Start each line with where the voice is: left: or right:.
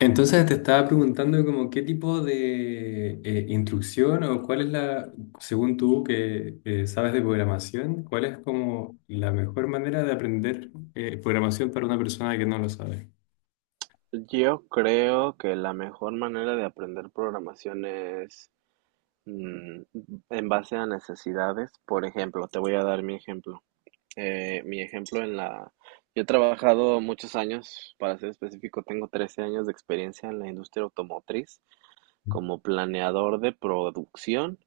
left: Entonces te estaba preguntando como qué tipo de instrucción o cuál es la, según tú que sabes de programación, cuál es como la mejor manera de aprender programación para una persona que no lo sabe.
right: Yo creo que la mejor manera de aprender programación es mm, en base a necesidades. Por ejemplo, te voy a dar mi ejemplo. Mi ejemplo en la... Yo he trabajado muchos años, para ser específico, tengo 13 años de experiencia en la industria automotriz como planeador de producción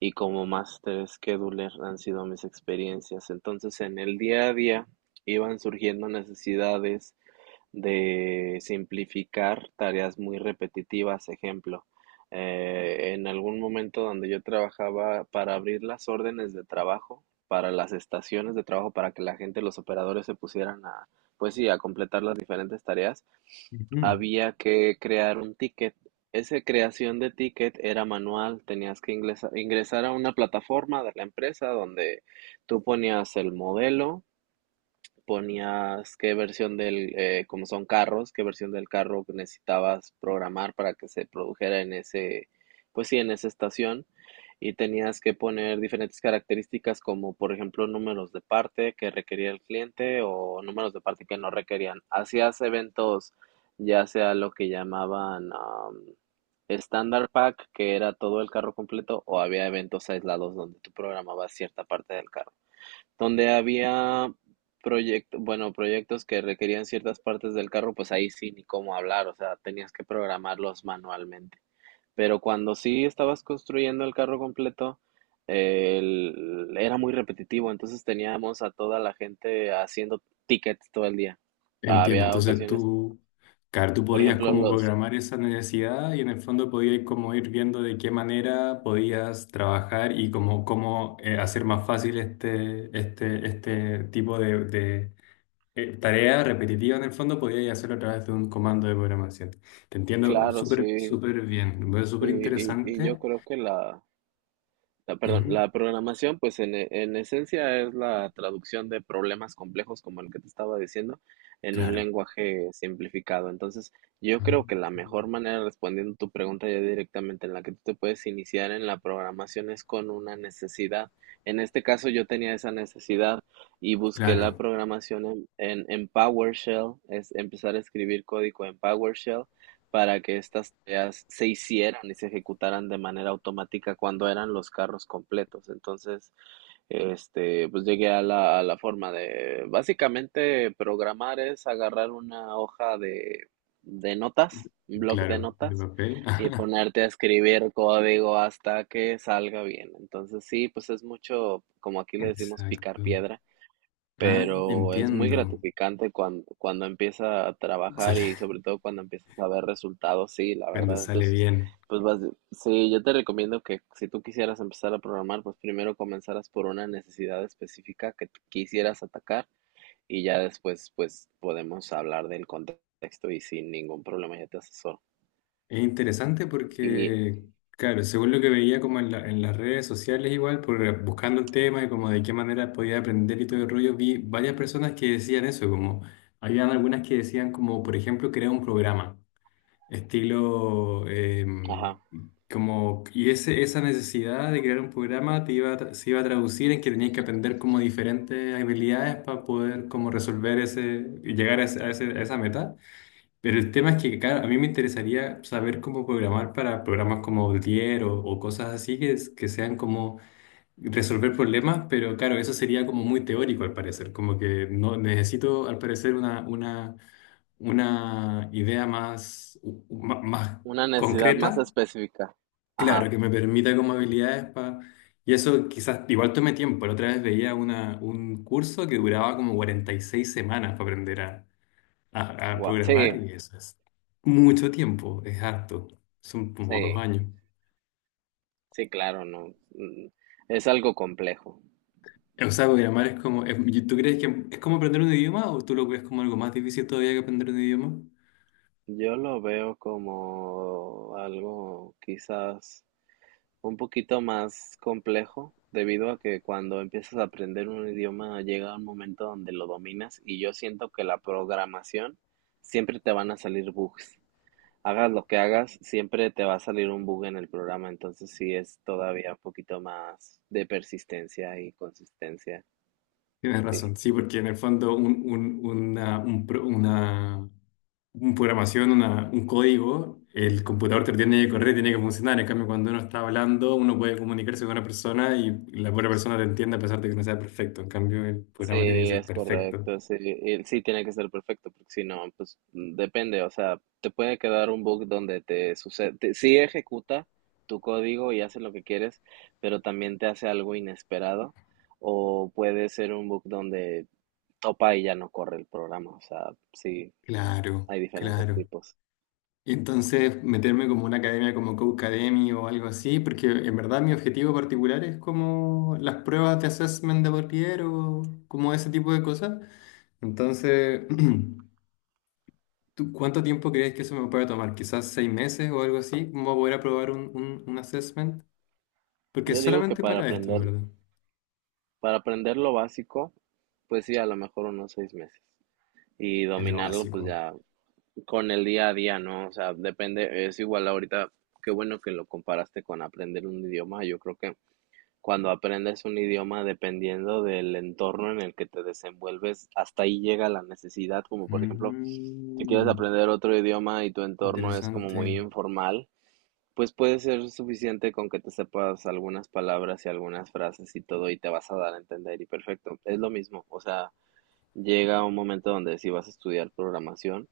right: y como master scheduler han sido mis experiencias. Entonces, en el día a día iban surgiendo necesidades de simplificar tareas muy repetitivas. Ejemplo, en algún momento donde yo trabajaba para abrir las órdenes de trabajo, para las estaciones de trabajo, para que la gente, los operadores se pusieran a, pues sí, a completar las diferentes tareas,
left: Ujú.
right: había que crear un ticket. Esa creación de ticket era manual, tenías que ingresar a una plataforma de la empresa donde tú ponías el modelo, ponías qué versión del, como son carros, qué versión del carro que necesitabas programar para que se produjera en ese, pues sí, en esa estación. Y tenías que poner diferentes características como, por ejemplo, números de parte que requería el cliente o números de parte que no requerían. Hacías eventos, ya sea lo que llamaban Standard Pack, que era todo el carro completo, o había eventos aislados donde tú programabas cierta parte del carro. Donde había proyectos, bueno, proyectos que requerían ciertas partes del carro, pues ahí sí, ni cómo hablar, o sea, tenías que programarlos manualmente. Pero cuando sí estabas construyendo el carro completo, era muy repetitivo, entonces teníamos a toda la gente haciendo tickets todo el día.
left: Entiendo,
right: Había
left: entonces
right: ocasiones,
left: tú, claro, tú
right: por
left: podías
right: ejemplo,
left: como
right: los,
left: programar esa necesidad y en el fondo podías como ir viendo de qué manera podías trabajar y como cómo hacer más fácil este tipo de tarea repetitiva en el fondo podías hacerlo a través de un comando de programación. Te entiendo
right: claro,
left: súper,
right: sí,
left: súper bien. Me parece
right: y,
left: súper
right: y y yo
left: interesante.
right: creo que la... La, perdón,
left: Ujú.
right: la programación, pues en, en esencia es la traducción de problemas complejos, como el que te estaba diciendo, en un
left: Claro.
right: lenguaje simplificado. Entonces, yo
left: Ah.
right: creo que la mejor manera, respondiendo tu pregunta ya directamente, en la que tú te puedes iniciar en la programación es con una necesidad. En este caso, yo tenía esa necesidad y busqué
left: Claro,
right: la programación en PowerShell, es empezar a escribir código en PowerShell para que estas tareas se hicieran y se ejecutaran de manera automática cuando eran los carros completos. Entonces, este, pues llegué a la forma de, básicamente, programar es agarrar una hoja de notas, un bloc de
left: claro. De
right: notas,
left: papel.
right: y ponerte a escribir código hasta que salga bien. Entonces, sí, pues es mucho, como aquí le decimos, picar
left: Exacto.
right: piedra,
left: Ah,
right: pero es muy
left: entiendo.
right: gratificante cuando, cuando empieza a trabajar y
left: Sale,
right: sobre todo cuando empiezas a ver resultados, sí, la
left: cuando
right: verdad.
left: sale
right: Entonces,
left: bien.
right: pues vas, sí, yo te recomiendo que si tú quisieras empezar a programar, pues primero comenzaras por una necesidad específica que tú quisieras atacar y ya después, pues podemos hablar del contexto y sin ningún problema yo te asesoro.
left: Es interesante
right: Y,
left: porque, claro, según lo que veía como en, en las redes sociales igual, por, buscando el tema y como de qué manera podía aprender y todo el rollo, vi varias personas que decían eso, como, habían algunas que decían como, por ejemplo, crear un programa, estilo,
right: ajá,
left: como, y ese, esa necesidad de crear un programa te iba a se iba a traducir en que tenías que aprender como diferentes habilidades para poder como resolver ese, y llegar a, a esa meta. Pero el tema es que, claro, a mí me interesaría saber cómo programar para programas como Outlier o cosas así que, que sean como resolver problemas, pero claro, eso sería como muy teórico al parecer, como que no necesito al parecer una idea más, más
right: una necesidad más
left: concreta,
right: específica.
left: claro,
right: Ajá,
left: que me permita como habilidades para... Y eso quizás igual tome tiempo. La otra vez veía una, un curso que duraba como 46 semanas para aprender a
right: gua-
left: programar
right: sí,
left: y eso es mucho tiempo, es harto, son como dos
right: sí,
left: años.
right: sí, claro, no. mm, Es algo complejo.
left: O sea, programar es como, y ¿tú crees que es como aprender un idioma o tú lo ves como algo más difícil todavía que aprender un idioma?
right: Yo lo veo como algo quizás un poquito más complejo, debido a que cuando empiezas a aprender un idioma llega un momento donde lo dominas y yo siento que la programación siempre te van a salir bugs. Hagas lo que hagas, siempre te va a salir un bug en el programa, entonces sí es todavía un poquito más de persistencia y consistencia,
left: Tienes
right: sí.
left: razón, sí, porque en el fondo un un programación, una, un código, el computador te lo tiene que correr, tiene que funcionar. En cambio, cuando uno está hablando, uno puede comunicarse con una persona y la otra persona te entiende a pesar de que no sea perfecto. En cambio, el programa tiene que
right: Sí,
left: ser
right: es
left: perfecto.
right: correcto, sí, y sí tiene que ser perfecto, porque si no, pues depende, o sea, te puede quedar un bug donde te sucede, sí ejecuta tu código y hace lo que quieres, pero también te hace algo inesperado, o puede ser un bug donde topa y ya no corre el programa, o sea, sí,
left: Claro,
right: hay diferentes
left: claro.
right: tipos.
left: Y entonces meterme como una academia como Codecademy o algo así, porque en verdad mi objetivo particular es como las pruebas de assessment de Portier o como ese tipo de cosas. Entonces, ¿tú cuánto tiempo crees que eso me puede tomar? Quizás 6 meses o algo así, ¿cómo voy a poder aprobar un assessment? Porque es
right: Yo digo que
left: solamente para esto, en verdad.
right: para aprender lo básico, pues sí, a lo mejor unos 6 meses, y
left: Es lo
right: dominarlo, pues
left: básico.
right: ya con el día a día, ¿no? O sea, depende, es igual ahorita, qué bueno que lo comparaste con aprender un idioma. Yo creo que cuando aprendes un idioma, dependiendo del entorno en el que te desenvuelves, hasta ahí llega la necesidad, como por ejemplo, si quieres
left: Mm,
right: aprender otro idioma y tu entorno es como muy
left: interesante.
right: informal, pues puede ser suficiente con que te sepas algunas palabras y algunas frases y todo y te vas a dar a entender y perfecto. Es lo mismo, o sea, llega un momento donde si vas a estudiar programación,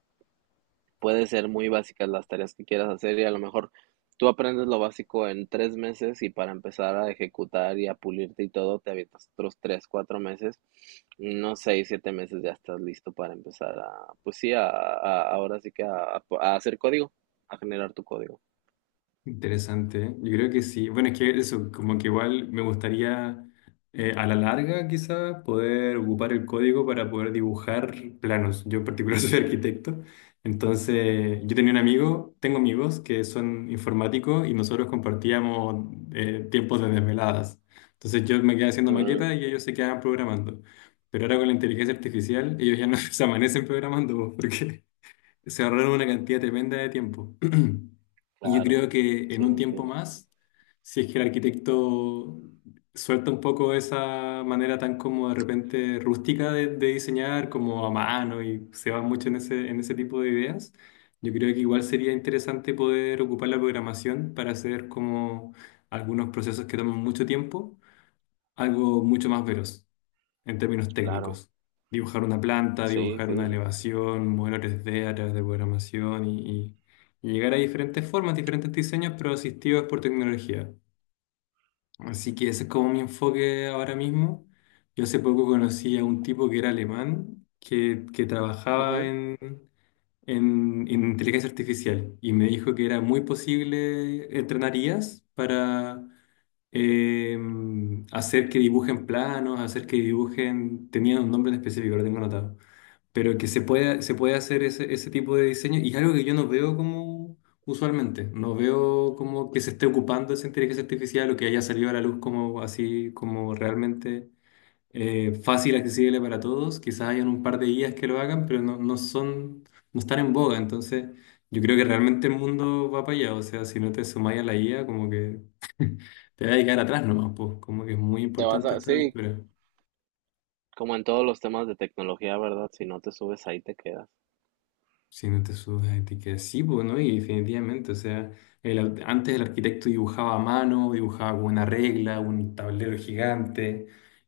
right: puede ser muy básicas las tareas que quieras hacer y a lo mejor tú aprendes lo básico en 3 meses y para empezar a ejecutar y a pulirte y todo, te avientas otros 3, 4 meses, no 6, 7 meses ya estás listo para empezar a, pues sí, a, ahora sí que a hacer código, a generar tu código.
left: Interesante, ¿eh? Yo creo que sí. Bueno, es que eso, como que igual me gustaría a la larga quizá poder ocupar el código para poder dibujar planos. Yo en particular soy arquitecto, entonces yo tenía un amigo, tengo amigos que son informáticos y nosotros compartíamos tiempos de desveladas. Entonces yo me quedaba haciendo
right: Mm,
left: maquetas y ellos se quedaban programando. Pero ahora con la inteligencia artificial ellos ya no se amanecen programando porque se ahorraron una cantidad tremenda de tiempo. Y yo
right: claro,
left: creo que en
right: sí,
left: un tiempo
right: entiendo.
left: más, si es que el arquitecto suelta un poco esa manera tan como de repente rústica de diseñar, como a mano, y se va mucho en ese tipo de ideas, yo creo que igual sería interesante poder ocupar la programación para hacer como algunos procesos que toman mucho tiempo algo mucho más veloz en términos
right: Claro,
left: técnicos. Dibujar una planta,
right: sí,
left: dibujar
right: sí.
left: una elevación, modelo tres d a través de programación y, y llegar a diferentes formas, diferentes diseños, pero asistidos por tecnología. Así que ese es como mi enfoque ahora mismo. Yo hace poco conocí a un tipo que era alemán, que trabajaba
right: Ujú.
left: en inteligencia artificial y me dijo que era muy posible entrenar IAs para eh, hacer que dibujen planos, hacer que dibujen, tenían un nombre en específico, lo tengo anotado, pero que se puede hacer ese, ese tipo de diseño y es algo que yo no veo como usualmente, no veo como que se esté ocupando esa inteligencia artificial o que haya salido a la luz como así, como realmente fácil, accesible para todos, quizás hayan un par de guías que lo hagan, pero no, no son, no están en boga, entonces... Yo creo que realmente el mundo va para allá, o sea, si no te sumáis a la IA, como que te vas a quedar atrás nomás, pues, como que es muy
right: Te vas
left: importante a
right: a,
left: esta
right: sí,
left: altura.
right: como en todos los temas de tecnología, ¿verdad? Si no te subes ahí te quedas.
left: Si no te subes a etiquetas sí, pues, ¿no? Y definitivamente, o sea, antes el arquitecto dibujaba a mano, dibujaba con una regla, un tablero gigante,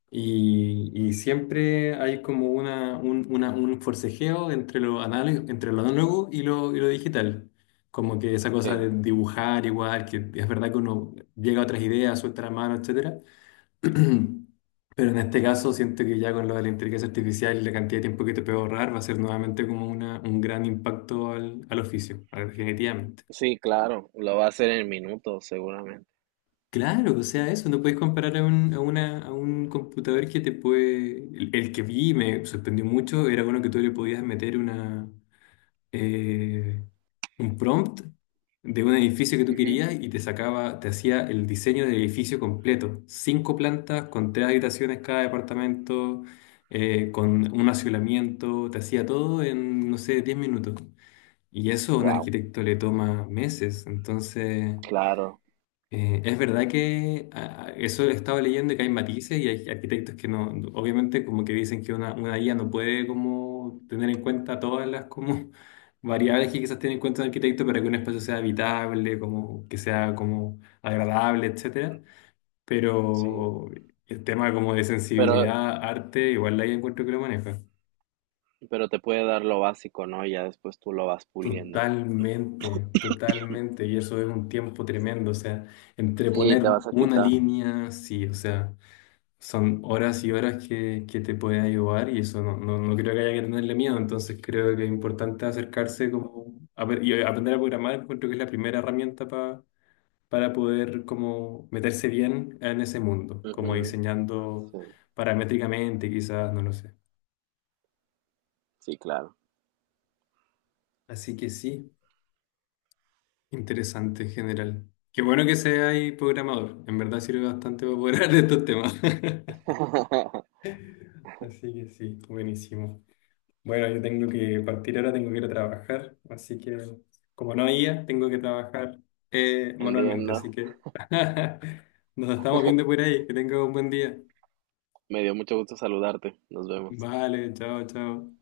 left: y siempre hay como un forcejeo entre lo análogo y lo digital. Como que esa cosa
right: Sí.
left: de dibujar igual, que es verdad que uno llega a otras ideas, suelta la mano, etcétera. Pero en este caso siento que ya con lo de la inteligencia artificial y la cantidad de tiempo que te puede ahorrar va a ser nuevamente como un gran impacto al, al oficio, definitivamente.
right: Sí, claro, lo va a hacer en minutos, seguramente.
left: Claro, o sea, eso, no puedes comparar a un, a una, a un computador que te puede... el que vi y me sorprendió mucho era uno que tú le podías meter una... eh, un prompt de un edificio que tú
right: Ujú.
left: querías y te sacaba, te hacía el diseño del edificio completo. Cinco plantas, con 3 habitaciones cada departamento, con un aislamiento, te hacía todo en, no sé, 10 minutos. Y eso a un
right: Wow,
left: arquitecto le toma meses. Entonces.
right: claro,
left: Es verdad que eso he estado leyendo que hay matices y hay arquitectos que no, obviamente como que dicen que una guía no puede como tener en cuenta todas las como variables que quizás tiene en cuenta un arquitecto para que un espacio sea habitable, como que sea como agradable, etcétera.
right: sí.
left: Pero el tema como de
right: Pero,
left: sensibilidad, arte, igual la ahí encuentro que lo maneja.
right: pero te puede dar lo básico, ¿no? Y ya después tú lo vas puliendo.
left: Totalmente, totalmente. Y eso es un tiempo tremendo, o sea, entre
right: Sí,
left: poner
right: te vas a
left: una
right: quitar.
left: línea, sí, o sea. Son horas y horas que te pueden ayudar y eso no, no, no creo que haya que tenerle miedo, entonces creo que es importante acercarse como a y aprender a programar, encuentro que es la primera herramienta para poder como meterse bien en ese mundo, como
right: Ujú.
left: diseñando
right: Sí,
left: paramétricamente quizás, no lo sé.
right: sí, claro.
left: Así que sí, interesante en general. Qué bueno que seas programador, en verdad sirve bastante para poder hablar de estos temas. Así que sí, buenísimo. Bueno, yo tengo que partir ahora, tengo que ir a trabajar, así que como no había, tengo que trabajar manualmente, así
right: Entiendo.
left: que nos estamos viendo por ahí, que tenga un buen día.
right: Me dio mucho gusto saludarte. Nos vemos.
left: Vale, chao, chao.